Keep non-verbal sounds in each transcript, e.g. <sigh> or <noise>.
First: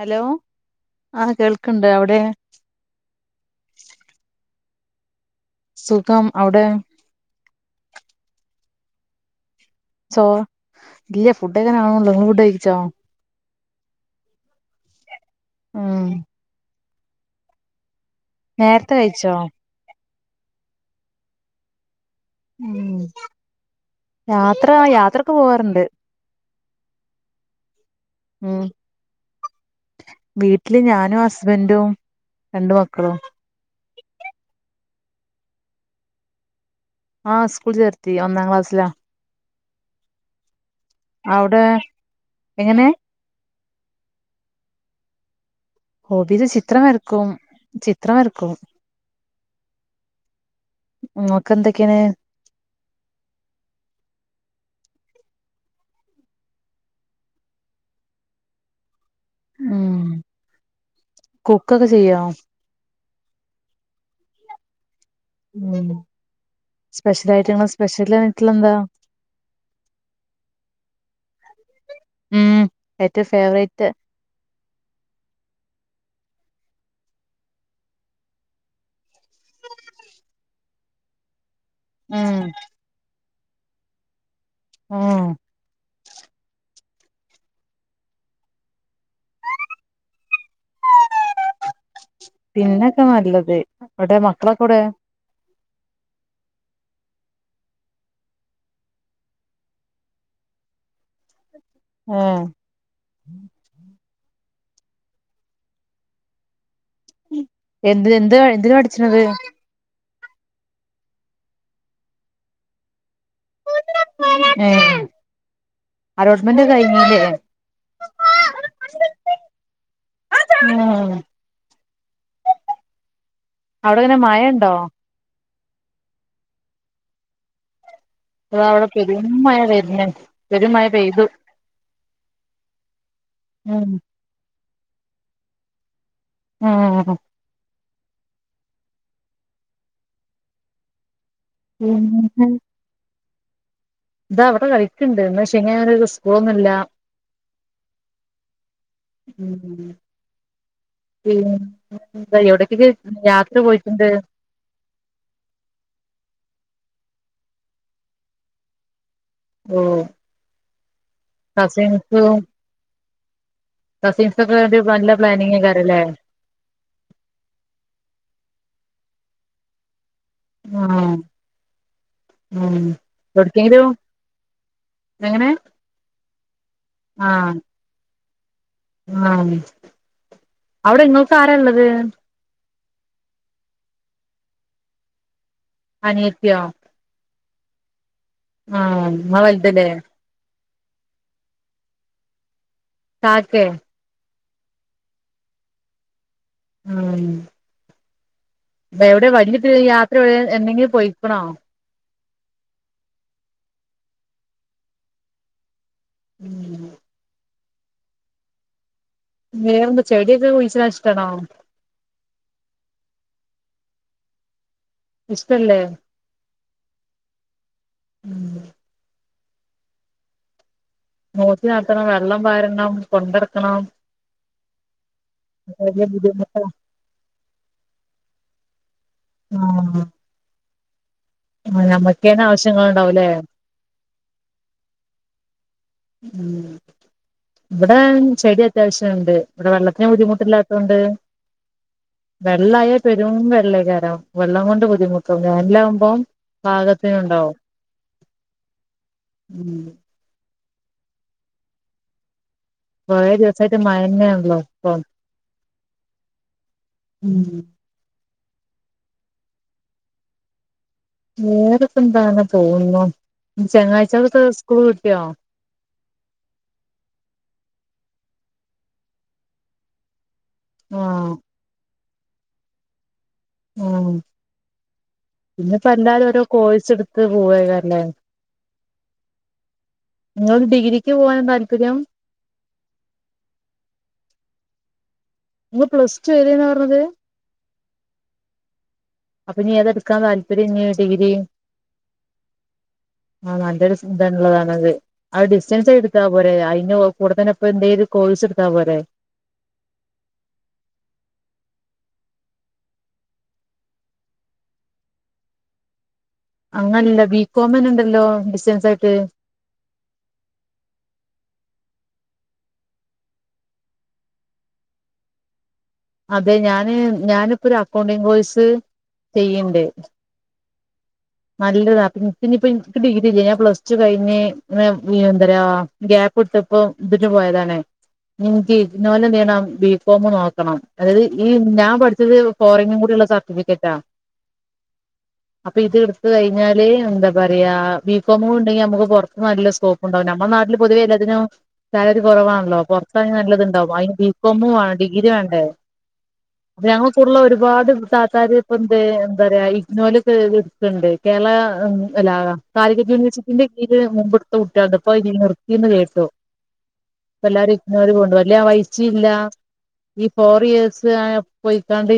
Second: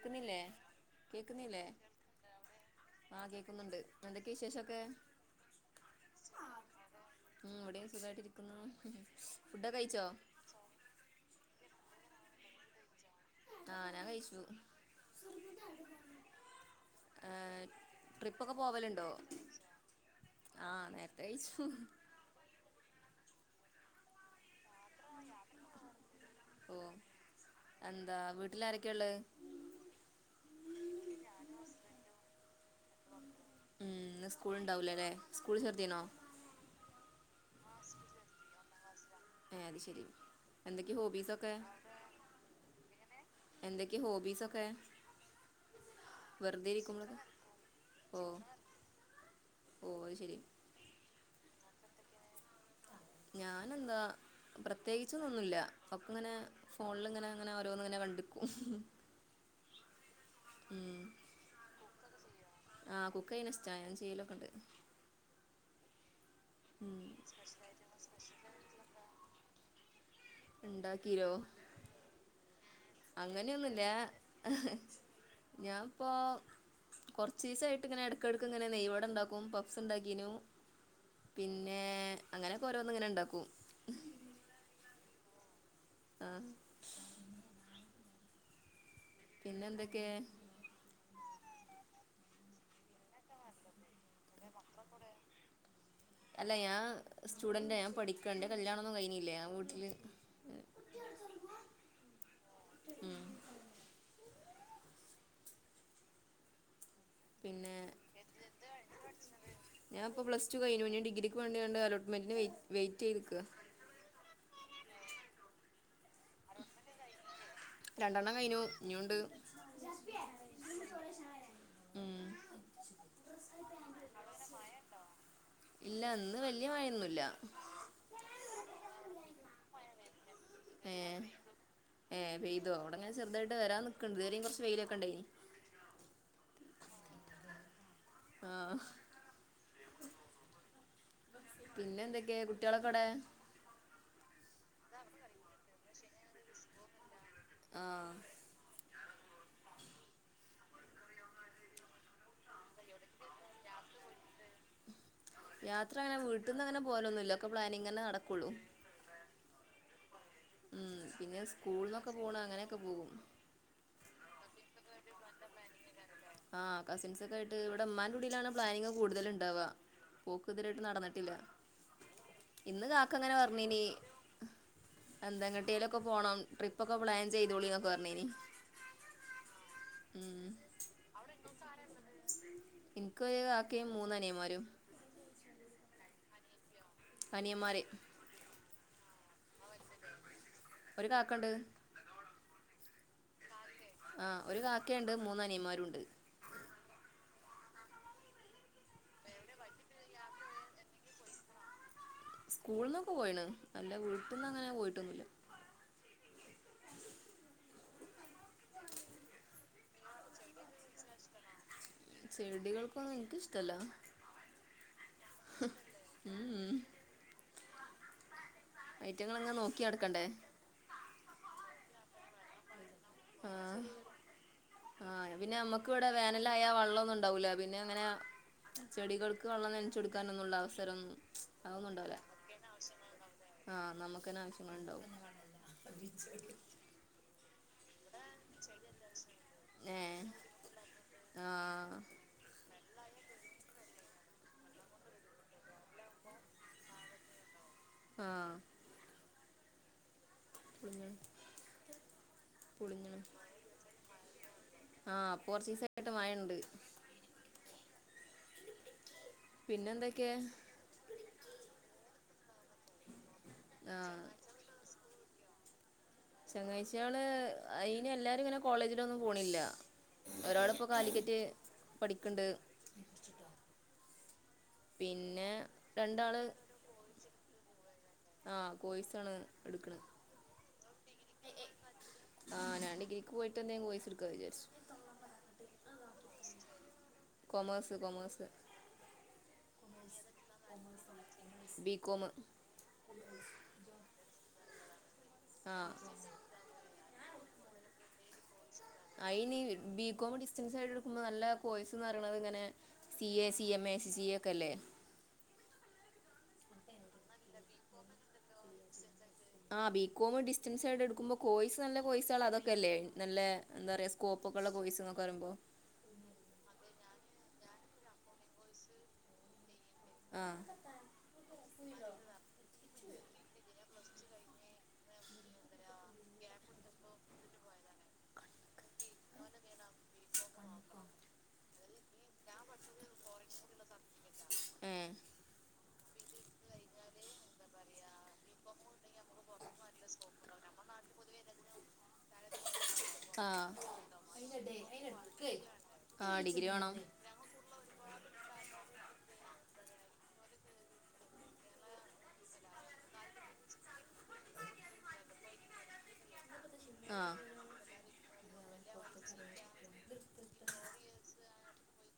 Hello ആഹ് കേക്കുന്നില്ലേ കേൾക്ക്ണ്ട് അവിടെ ആഹ് കേക്കുന്നുണ്ട് എന്തൊക്കെയ വിശേഷൊക്കെ സുഖം അവിടെ ഉം ഇവിടെയും സുഖായിട്ടിരിക്കുന്നു ഫുഡോക്കെ കഴി ചോ, ഇല്ല ഫുഡോക്കെ ഇങ്ങനെ ആവുന്നേ ഉള്ളൂ ഇങ്ങൾ ഫുഡ്‌ കഴിച്ചോ ആഹ് ഞാൻ കഴിച്ചു ആഹ് ഏഹ് ട്രിപ്പൊക്കെ നേരത്തെ പോവലുണ്ടോ കഴിച്ചോ ആഹ് നേരത്തെ കഴിച്ചു ഉം യാത്ര യാത്രക്കെ പോവാറുണ്ട് പോ എന്ത ഉം വീട്ടിൽാരൊക്കെ ഉള്ളത് വീട്ടില് ഞാനും ഹസ്ബന്റും രണ്ട് മക്കളും ഉം ഇന്ന് സ്കൂള് ഇണ്ടാവൂലല്ലേ സ്കൂളിൽ ചേർത്തിനോ ആഹ് സ്കൂൾ ചേർത്തി ഒന്നാം ക്ലാസ്സിലാ ഏഹ് അത് ശെരി എന്തൊക്കെയാ ഹോബീസൊക്കെ? അവിടെ എങ്ങനെ എങ്ങനെ എന്തൊക്കെ ഹോബിസൊക്കേ ഹോബിസ് ചിത്ര വരക്കും ചിത്രം വരക്കും ഓഹ അത് ശരി ഇങ്ങോക്ക് എന്തൊക്കേണ് ഞാനെന്താ പ്രത്യേകിച്ച്ന്ന് ഒന്നുല്ല ഒക്കെങ്ങനേ ഫോണിൽ ഇങ്ങനെ അങ്ങനെ ഓരോന്ന ഇങ്ങനെ കണ്ടിക്കും ഉം കുക്കൊക്കെ ചെയ്യോ ആഹ് കുക്കയിണ് ഇഷ്ട ഞൻ ചെയ്യലൊക്കെ ഉണ്ട് ഉം ഉം സ്പെഷ്യലായ്റ്റ് ങ്ങ്ളെ സ്പെഷ്യലായ്ട്ട്ള്ളന്താ ഉം ഇണ്ടാക്കീലോ ഉം ഏറ്റവും അങ്ങനെയൊന്നുല്ലാ ഫേവറേറ്റ് ഞാപ്പോം കൊർചീസായ്ട്ട് ഇങ്ങനെ എട്ക്കട്ക്ക് ഇങ്ങനെ നെയ് വടണ്ടാക്കും പഫ്സ് ണ്ടാക്കീനു പിന്നെ ഉം അങ്ങനെയക്കെ ഓരോന്ന ഇങ്ങനെണ്ടാക്കും ഏഹ് ആഹ്. പിന്നെന്തൊക്കേ പിന്നക്കെ മതി ഗൾത് എവ്ടെ മക്കളൊക്കൊവ്ടേ അല്ല ഞാ സ്റ്റുഡൻ്റ ഞാൻ പഠിക്കണ്ട് ഇൻ്റെ കല്യാണൊന്നും കഴിഞ്ഞില്ല ഞാൻ വീട്ടില് ഏഹ് ഉം പിന്നെ എന്ത് എന്ത് എന്തിനാ പഠിച്ച്ണത് ഞാൻപ്പോ പ്ലസ്റ്റു കയിഞ്ഞു ഞ്ഞി ഡിഗ്രിക്ക് വേണ്ടിങ്ങാട് അലോട്ട്മെൻ്റ്ന് വൈ വൈറ്റെയ്ത് ക്കാ ഏ അലോട്ട്മെന്റൊക് കഴിഞ്ഞീലേ രണ്ടെണ്ണം കഴഞ്ഞു ഇഞ്ഞുണ്ട് ഉം ഉം അവിടെങ്ങനെ മഴണ്ടോ ഇല്ല ഇന്ന് വല്യ മഴയൊന്നുല്ല <unintelligible> പെരും മയ <unintelligible> ഏഹ ഏഹ പെയ്തോ അവിടെങ്ങനെ ചെറുതായിട്ട് വരാൻ ഉം നിക്കണ്ട് ഇത് വേരെയും കുറച്ച് വെയിലൊക്കെ ഉണ്ടേനി ആഹ് ആഹ് പിന്നെ എന്തൊക്കെയ കുട്ടികളൊക്കെ എവടെ ഇതാ വ്ടെ കളിക്ക്ണ്ട് ഇന്ന് ശനി ആയോണ്ട് ഓൽക്ക് സ്കൂളൊന്നുല്ല്യാ ആഹ് ഉം <unintelligible> യാത്ര പോയിട്ട്ണ്ട്. യാത്ര അങ്ങനെ വീട്ടീന്ന് അങ്ങനെ പോലൊന്നുല്ല ഒക്കെ പ്ലാനിങ്ങെനെ നടക്കൊള്ളൂ ഓഹ് ഓഹ് ഓഹ് ഉം പിന്നെ സ്കൂൾന്നൊക്കെ പോണ അങ്ങനെക്കെ പോകും. കസീൻസ് ഒക്കെ വേണ്ടി നല്ല പ്ലാനിങ്ങേയ്ക്കാരം ലേ ആഹ് കസിൻസ ഒക്കെ ആയിട്ട് ഇവിടെ മ്മൻ്റെ കൂടിലാണ് പ്ലാനിങ്ങ് കൂടുതല ഉണ്ടാവുക പോക് തെരായിട്ട് ആഹ് നടന്നിട്ടില്ല, ഉം ഇന്ന് കാക്കങ്ങനെ പർ ഞ്ഞിനി എവിടക്കെങ്കിലും - എന്ത എങ്ങനെ എങ്ങട്ടേലൊക്കെ പോണം ട്രിപ്പൊക്കെ പ്ലാൻ ചെയ്തോളിന്നൊക്കെ പർഞ്ഞിനി ആന്ന് അവ്ടെ ങ്ങൾക്കാരാള്ളത് ഇൻക്കൊയു കാക്കയും മൂന്നനിയന്മാരും. അനിയത്തിയോ അനിയന്മാര് ആഹ് ഉമ്മ വലുതല്ലേ ഒരു കാക്കണ്ട് താത്തേ അഹ് ഒരു കാക്കയുണ്ട് മൂന്നനിയന്മാരുമുണ്ട് ആഹ് പ്പോ വിടെയാ വലിയത്തിൽ യാത്ര എന്തെങ്കിലും പോയിക്കണോ? സ്കൂളിന് പോയണ് അല്ല വീട്ടിന്ന് അങ്ങനെ പോയിട്ടൊന്നുമില്ല <inaudible> വേറെന്ത ചെടിയൊക്കെ കുയിച്ചിടാൻ ഇഷ്ടാണോ? ചെടികൾക്കൊന്നും എനിക്കിഷ്ടല്ല ഇഷ്ടല്ലേ? ഉംഉം ഉം ഐറ്റങ്ങളെങ്ങനെ നോക്കിനടക്കെണ്ടേ നോക്കി നടതണം വെള്ളം വാരണം കൊണ്ടടക്കണം ആഹ് പിന്നെ മ്മക്ക് വലിയ ഇവിടെ വേനലായ ബുദ്ധിമുട്ടാ വെള്ളമൊന്നും ഉണ്ടാവൂല പിന്നെ എങ്ങനാ ചെടികൾക്ക് വെള്ളം നനച്ചെടുക്കാനൊന്നുള്ള അവസരന്നും അഹ നമ്മുക്കെന്ന ആവശ്യങ്ങൾ ഉണ്ടാവൂലേ ആഹ് നമുക്കന്നെ ആവശ്യങ്ങളുണ്ടാവും ഉം ഇവിടെ ചെടി അത്യാവശ്യണ്ട് ഇവിടെ വെള്ളത്തിന് ഏഹ് ബുദ്ധിമുട്ടില്ലാത്തോണ്ട് ആഹ് വെള്ളായാ പെരും വെള്ളകാരം വെള്ളം കൊണ്ട് ബുദ്ധിമുട്ടും വേനലാകുമ്പോം പാകത്തിനുണ്ടാവും ആഹ് ഉം പിന്നെ കൊറേ ദിവസായിട്ട് മഴന്നെയാണല്ലോ ഇപ്പം <inaudible> ആ ഇപ്പൊറച്ചീസായിട്ട് മഴണ്ട് ഉം പിന്നെന്തൊക്കെ മൂടിപ്പന്താ അങ്ങനെ പോകുന്നു. ആഹ് ചെങ്ങായിച്ചാൾക്കക്കെ സ്കൂൾ കിട്ടിയോ ചെങ്ങായ്‌ചെല് അയ്ന് എല്ലാരും ഇങ്ങനെ കോളേജിലൊന്നും പോണില്ല ഒരാളിപ്പോ ആഹ് കാലിക്കറ്റ് പഠിക്കണ്ട് ഉമ് പിന്നെ ഇന്നിപ്പോ എല്ലാരും രണ്ടാള് ഓരോ കോഴ്സെടുത്ത് പോവകാരല്ലേ ആ കോയ്സാണ് എടുക്കന് നിങ്ങൾക്ക് ഡിഗ്രിക്കു പോവാനാ താല്പര്യം അഹ ഞാൻ ഡിഗ്രിക്കു പോയിട്ടെന്നെ കോഴ്സെടുക്കാ വിചാരിച്ചു നിങ്ങൾ പ്ലസ് ടു ഏതനാ പറഞ്ഞത് കൊമേസ് കൊമേസ് അപ്പൊനീ ഏതെടുക്കാൻ താല്പര്യം ഇഞ് ഡിഗ്രി ബികോമ് ആഹ നല്ലൊരു ന്തുള്ളതാണത് അത് ഡിസ്റ്റൻസ് ആഹ് എടുത്താ പോരെ ഐന് കൂടെതന്നെ ഇപ്പന്തേലും കോഴ്സെടുത്താപോരെ അയിന് ബികോം ഡിസ്റ്റൻസ് ആയിട്ട് എടുക്കുമ്പോ നല്ല കോയ്സന്ന്പറയണതിഇങ്ങനെ C A, C M A, A C C A ക്കല്ലെ അങ്ങനെല്ല ബി കോം ന്നെണ്ടല്ലോ ഡിസറ്റൻ അഹ ബികോം ഡിസ്റ്റൻസ് ആയിട്ട് എടുക്കുമ്പോ കോയ്സ് നല്ല കോയ്സുകളതൊക്കെയല്ലേ നല്ല എന്താറയാ സ്കോപ്പൊക്കെള്ള കോയിസ്ന്നൊക്കെ പറിമ്പോ അതെ ഞാന് ഞാനിപ്പോ ഒരു അക്കൗണ്ടിങ് കോഴ്സ് ചെയ്യ്ണ്ട് ആ നല്ലതാ പ്പനിക്കിപ്പ നിക്ക് ഡിഗ്രിയില്ല ഞാൻ പ്ലസ് ടു കഴിഞ്ഞ് ന്തരാ ഗ്യാപ്പിട്ടിപ്പം ഇതിനു പോയതാണേ ഇഞ്ഞിനിക്ക് ഇഗ്നോയിൽ എന്തു ചെയ്യണം ബികോം നോക്കണം അതായത് ഈ ഞാൻ പഠിച്ചത് ഫോറിങ്ങും കൂടിള്ള സർട്ടിഫിക്കറ്റാ ഏ <unintelligible> ഇത്കഴിഞ്ഞാല് എന്താ പറയാ ബികോമൂടെണ്ടെങ്കി നമ്മക്ക് പൊറത്ത് നല്ല സ്കോപ്പ് ഉണ്ടാകും നമ്മുടെ നാട്ടില് പൊതുവെ എല്ലാതിനും സാലറി കുറവാണല്ലോ പുറത്താ ആ നല്ലത്ണ്ടാവും അതിന് ബികോമ വേ ഡിഗ്രി വേണ്ടേ ആ ഡിഗ്രി അ വേണം ഞങ്ങൾ കൂടുള്ള ഒരുപാട് താത്താാര് ഇപ്പ എന്ത്‌ എന്താ പറയാ ഇഗ്നോലൊക്കെ ണ്ട് കേരള ല്ല കാലിക്കറ്റ്‌ യൂണിവേഴ്സിറ്റിന്റെ കീഴില് മുമ്പെടുത്ത കുട്ടിയാള് ഇണ്ട് ഇതി ഇയ്യോന്ന് കേട്ടോ ആ എല്ലാരും ഇഗ്നോപോണ്ട് വല്ല പൈസില്ല ഈ ഫോർ ഇയേഴസ് ആ പോയിക്കാണ്ട്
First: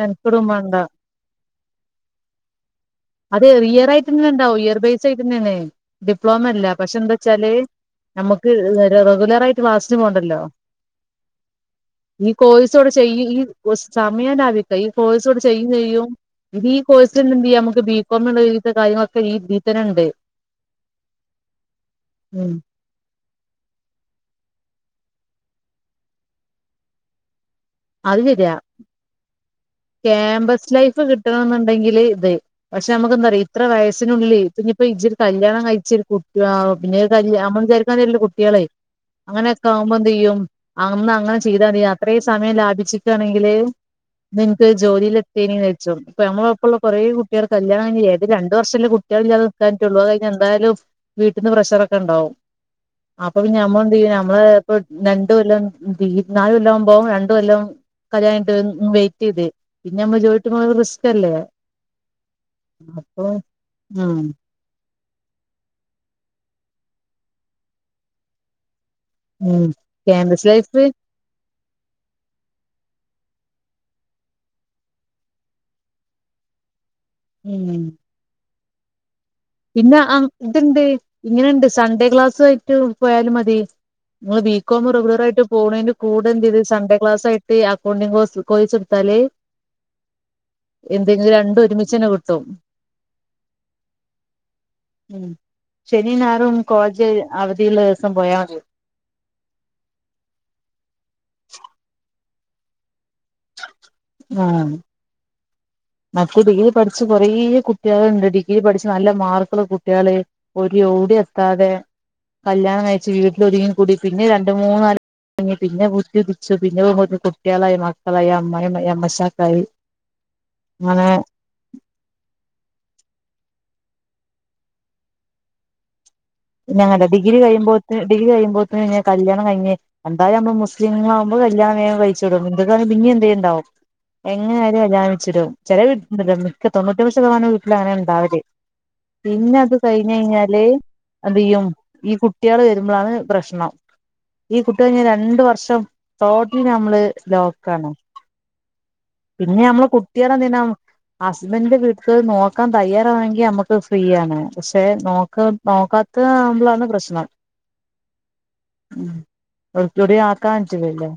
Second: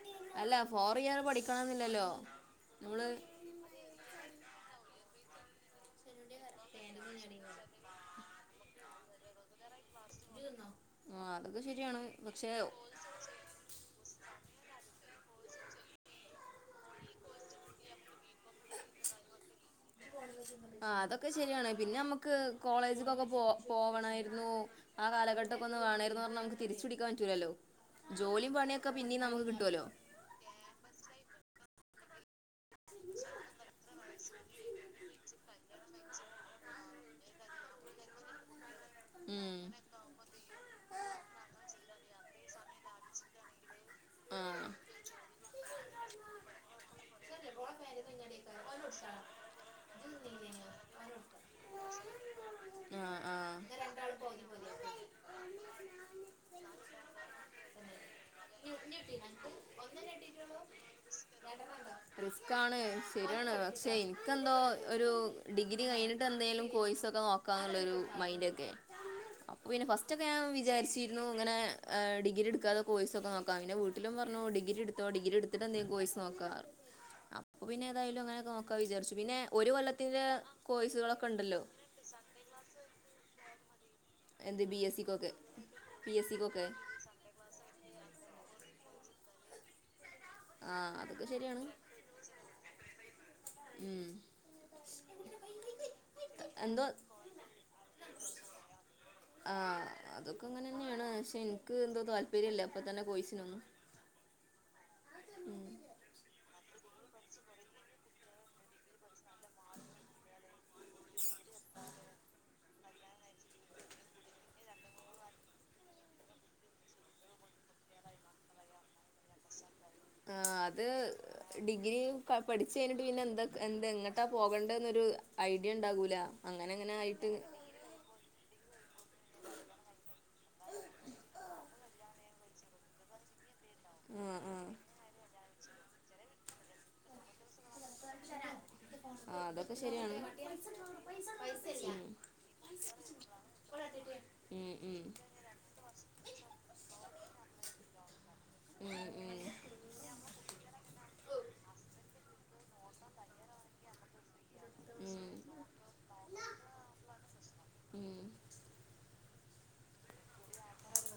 മെനക്കെടും അല്ല വേണ്ട ഫോറി ഇയർ പഠിക്കണെന്നില്ലല്ലോ നമ്മള് അതെ ഇയർ ആയിട്ട്ന്നണ്ടാവും ഇയർ ബേസ് ആയിട്ടന്നാണ് ഡിപ്ലോമ അല്ല പക്ഷെ എന്താ വച്ചാല് നമുക്ക് റെഗുലർ ആയിട്ട് ഫാസ്റ്റ് പോണ്ടല്ലോ ആ അതൊക്കെ ശരിയാണ് ഈ പക്ഷെ കോഴിസ് അ ചെയ്യ ഈ സമയം ലാഭിക്ക ഈ കോഴ്സ് കൂടെ ചെയ്യു ചെയ്യും ഇനി ഈ കോഴ്സി എന്ത് ചെയ്യ നമക്ക് ബി കോം ഉള്ള ഒര് വിധ കാര്യങ്ങളൊക്കെ ഇതീത്തനുണ്ട് ആ അതൊക്കെ ശരിയാണ് പിന്നെ നമ്മുക്ക് ഉം കോളേജ്ക്കൊക്കെ പോ പോവണായിരുന്നു ആ കാലഘട്ടക്കെ ഒന്ന് വേണമായിരുന്നു പറഞ്ഞാ നമുക്ക് തിരിച്ചു പിടിക്കാൻ പറ്റൂലല്ലോ അത് ജോലിം ശരിയാ പണിയൊക്കെ പിന്നെയും നമുക്ക് കിട്ടുവല്ലോ ക്യാമ്പസ് ലൈഫ് കിട്ടണന്നുണ്ടെങ്കില് ഇത് പക്ഷെ നമുക്ക് എന്താറിയോ ഇത്ര വയസ്സിനുള്ളിൽ ഇപ്പൊ ഇജൊരു കല്യാണം കഴിച്ച കുട്ടി പിന്നെ കല് വിചാരിക്കണ മാതരില്ലല്ലോ കുട്ടിയാള് അങ്ങനെയെക്കെ ഉം ആവ്മ്പന്തെയ്യും അന്ന് അങ്ങനെ ചെയ്താല് അത്രയും സമയം ലാഭി ച്ച്ട്ടാണെങ്കില് ഇന്ന് ൻക്ക് ജോലീല് എത്തീനിചാര്ച്ചും പ്പ ഞമ്മളെപ്പള്ള കൊറേ കു ട്ട്യാള് കല്യാണം കയ്ഞ്ഞ് ഏത് രണ്ട് വർഷല്ലെ കുട്ട്യാളില്ലാതെ നിക്കാൻറ്റൊള്ളൂ അത് കയ്ഞ്ഞാ എന്തായാലും വീ ട്ട്ന്ന് പ്രഷറൊക്കെണ്ടാവും ആ അപ്പൊ പിന്നെ ഞമ്മളെന്തെയ്യും ആ ഞമ്മള് ഇപ്പം ആ രണ്ട് കൊല്ലം ഈ നാല് കൊല്ലംവ്മ്പോ രണ്ട് കൊല്ലം കല്യാണം കഴിഞ്ഞിട്ട് വെയിറ്റ് ചെയ്ത് പിന്നെ നമ്മള് ജോലിക്ക് പോണത് റിസ്ക് അല്ലേ <unintelligible> റിസ്ക്കാണ് അപ്പൊ ശെര്യാണ് പക്ഷെ ഉം ഇൻക്കെന്നോ ഒരു ഡിഗ്രി കയ്ഞ്ഞിട്ട് എന്തേലും കോഴ്സാെക്കെ നോക്കാന്ന്ള്ളെരു മൈൻഡാെക്കെ അപ്പൊ ഉം പിന്നെ ഫസ്റ്റ് ഒക്കെ ഞാൻ ക്യാമ്പസ് ലൈഫ് വിചാര്ച്ചീര്ന്നു ഇങ്ങനെ ഏഹ് ഡിഗ്രിട്ക്കാതെ കോഴ്സാെക്കെ നാേ ക്കാന്ന് പിന്നെ വീട്ട്ലും പർഞ്ഞു ഡിഗ്രിട്ത്തോ ഡിഗിട്ത്ത്ട്ടെന്തേലും കോയ്സ് നോക്കാർ അപ്പൊ ഉം പിന്നെ ഏതായാലും അങ്ങനാെക്കെ നോക്കാ വിചാര്ച്ചു പിന്നെ ഒരു പിന്നെ കൊല്ലത്തിന്റെ ആഹ് ഇത്ണ്ട് കോഴ്സുകളൊക്കെ ഉണ്ടല്ലോ ഇങ്ങനെണ്ട് സൺഡേ ക്ലാസു ആയ്ട്ട് പോയാലും മതി ഇങ്ങള് എന്ത് ബി ബീകോമ് എസ് സിക്കൊക്കെ റെഗുലറായ്ട്ട് പോക്ണേന്റെ പി എസ് കൂടെ എന്തെയ്ത് സിക്കൊക്കെ സൺഡേ ക്ലാസായിട്ട് അക്കൗണ്ടിങ്ങ് കോഴ്സ് കോഴിസ്ട്ത്താല് ആ അതൊക്കെ എന്തെങ്കിലും രണ്ട് ശരിയാണ് ഒരുമിച്ചെന്നെ കിട്ടും ഉം ഉം ശനിം ഞായറും എന്തോ കോളജ് അവധിള്ളെസം പോയാ മത്യോ ആഹ് അതൊക്കെ അങ്ങനെ തന്നെയാണ് ക്ഷെ ൻക്ക് എന്തോ താല്പര്യല്ല ഇപ്പൊ തന്നെ പോയ്സ്നെ ആഹ് ഉം അപ്പ ഡിഗ്രി പഠിച്ച കൊറേ കുട്ട്യേള്ണ്ട് ഡിഗ്രി പഠിച്ച് നല്ല മാർക്ക്ള്ള കുട്ട്യേള് ഒരു യൊവ്ടി എത്താതെ കല്യാണം കയ്ച്ച് വീട്ടിലൊത്ങ്ങി കൂടി പിന്നെ രണ്ട് മൂന്നാല് പിന്നെ ബുദ്ധി ഉതിച്ചു പിന്നെ <unintelligible> കുട്ട്യാളായ് മക്കളായ് അമ്മയ്മ്മായ് അമ്മാേശക്കായി ആഹ് അത് ഡിഗ്രി ക പഠിച്ച് കയ്ഞ്ഞിട്ട് പിന്നെ എന്താ എന്താ എങ്ങട്ടാ പോകേണ്ടെന്നെരു ഐഡിയണ്ടാകൂലാ ഞാനോ ഡിഗ്രി കഴിയുമ്പോത്ത്ന് ഡിഗി കഴിയ്മ്പോത്ത്ന് ഞ്ഞ് കല്യാണം കയ്ഞ്ഞ് എന്തായും നമ്മൾ മുസ്ലിങ്ങളാവുമ്പോ കല്യാണം വേഗം കയ്ച്ചിടും ഇന്ദുക്കളാണെ പിന്നിം എന്തേണ്ടാവും ആഹ് എങ്ങനെ ആഹ് ആയാലും കല്യാണം കയ്ച്ച്ടും ചെല വീ ണ്ടല്ലോ മിക്ക തൊണ്ണൂറ്റൊമ്പത് ശതമാനും തങ്ങനെ ണ്ടാവല് ആഹ് പിന്നെ അത് അതൊക്കെ ശരിയാണ് കയ്ഞ്ഞയ്ഞ്ഞാല് അഎന്തെയ്യും ഈ കുട്ട്യാള് വരുമ്പളാണ് പ്രശ്നം <unintelligible> ഈ കുട്ട് കയ്ഞ്ഞാ രണ്ട് വർഷം ടോട്ട്ലി ഞമ്മള് ലോക്കണ് ഉം ഉം പിന്നെ മ്മളെ കു ന്തിനാ ഹസ്ബന്റ് വീട് നോക്കാൻ തെയ്യാറാണെങ്കിൽ നമ്മക്ക് ഫ്രീ ആണ് പക്ഷെ ഉം നോക്ക് ഉം നോക്കാത്തതാവുമ്പോളാണ് പ്രശ്നം ഉം ഓട്ടിടോറിയം ആക്കാൻ പറ്റൂലല്ലോ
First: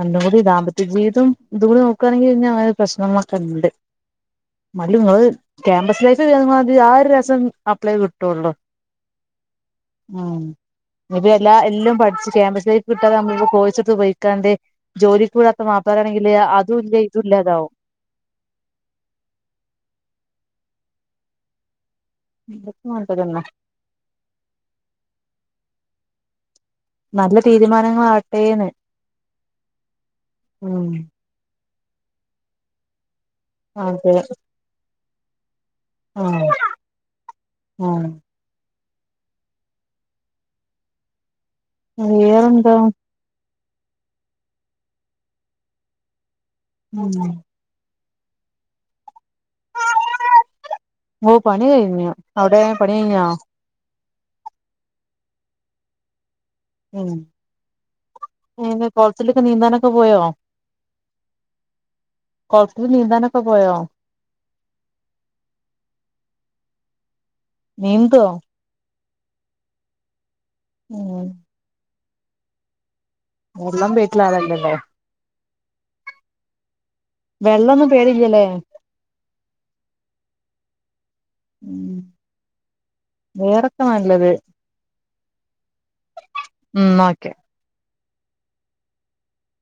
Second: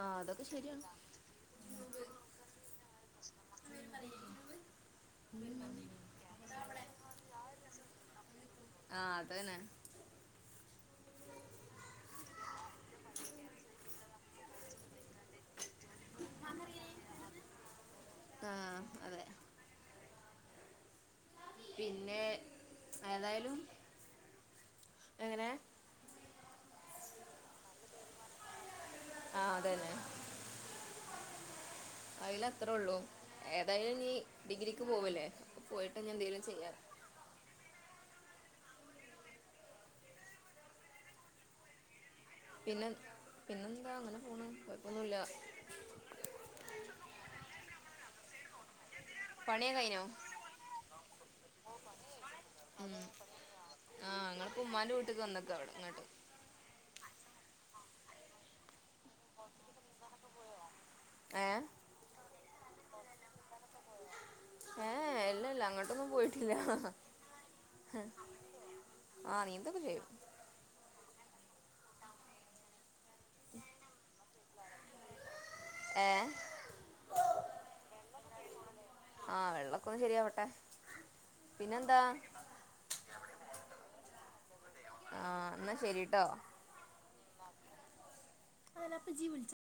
ആഹ് കൂടി അതൊക്കെ ശരിയാണ് ദാമ്പത്യജീവിതോം രണ്ടുകൂടി ദാമ്പത്യജീവിതും തുകൂടി നോക്കാണെങ്കി പിന്നങ്ങനെ പ്രശ്നങ്ങളൊക്കണ്ട്. നല്ലത്. മല്ലു ങ്ങള് ക്യാമ്പസിലേക്ക് കേന്ന മാതിരി ആ ഒരസം അപ്ലേ കിട്ടൊള്ളൂ. ആഹ് അതെന്നെ ഉം ഇത് എല്ലാ എല്ലും പഠിച്ച് ക്യാമ്പസിലേക്ക് കിട്ടാതെ നമ്മള് കോയിസെടുത്ത് പോയിക്കാണ്ട് ജോലിക് വിടാത്ത മാപ്പള്ളരാണെങ്കിൽ അതുല്ല ഇതും ഇല്ലാതാവും. ആഹ് അതെ. പിന്നെ ഇതൊക്കെ നല്ലതന്നെ ഏതായാലും എങ്ങനെ നല്ല തീരുമാനങ്ങളാവട്ടെന്ന് ആഹ് അതന്നെ അയിലത്രേള്ളൂ ഏതായാലും നീ അതെ ഡിഗ്രിക്ക് പോവല്ലേ അപ്പൊ പോയിട്ട് ന്നി എന്തേലും ചെയ്യ ഉമ് വേറെന്താ പിന്നെ പിന്നെന്താ അങ്ങനെ പോണ് കൊയ്പ്പൊന്നുല്ല. ഉം. പണിയോക്ക കയിഞ്ഞോ ഓ പണി കഴിഞ്ഞ്. അവിടെ പണി കയിഞ്ഞോ ആഹ് ങ്ങൾ പ്പൊ ഉമ്മാന്റെ വീട്ട്ക്ക് വന്നക്ക വടെ ഉം പിന്നെ കൊൾത്തിലൊക്കെ നീന്താനൊക്കെ പോയോ? ഏ കൊളത്തി നീന്താനോക്കെ പോയോ ഏഹ് എ ഇല്ല ല്ല അങ്ങട്ടൊന്നും പോയിട്ടില്ല. നീന്തോ ആഹ് നീന്തൊക്കെ ചെയ്യും ഉം എല്ലം ബീട്ട്ലാണല്ല ലേ. ഏ വെള്ളൊന്നും പേടില്ലല്ലേ ആഹ് വെള്ളൊക്കൊ ശര്യാവട്ടെ. ഉം വേറൊക്ക നല്ലത്. ആഹ് ന്നാ ശരിട്ടോ. ഉം ഓക്കെ. <unintelligible>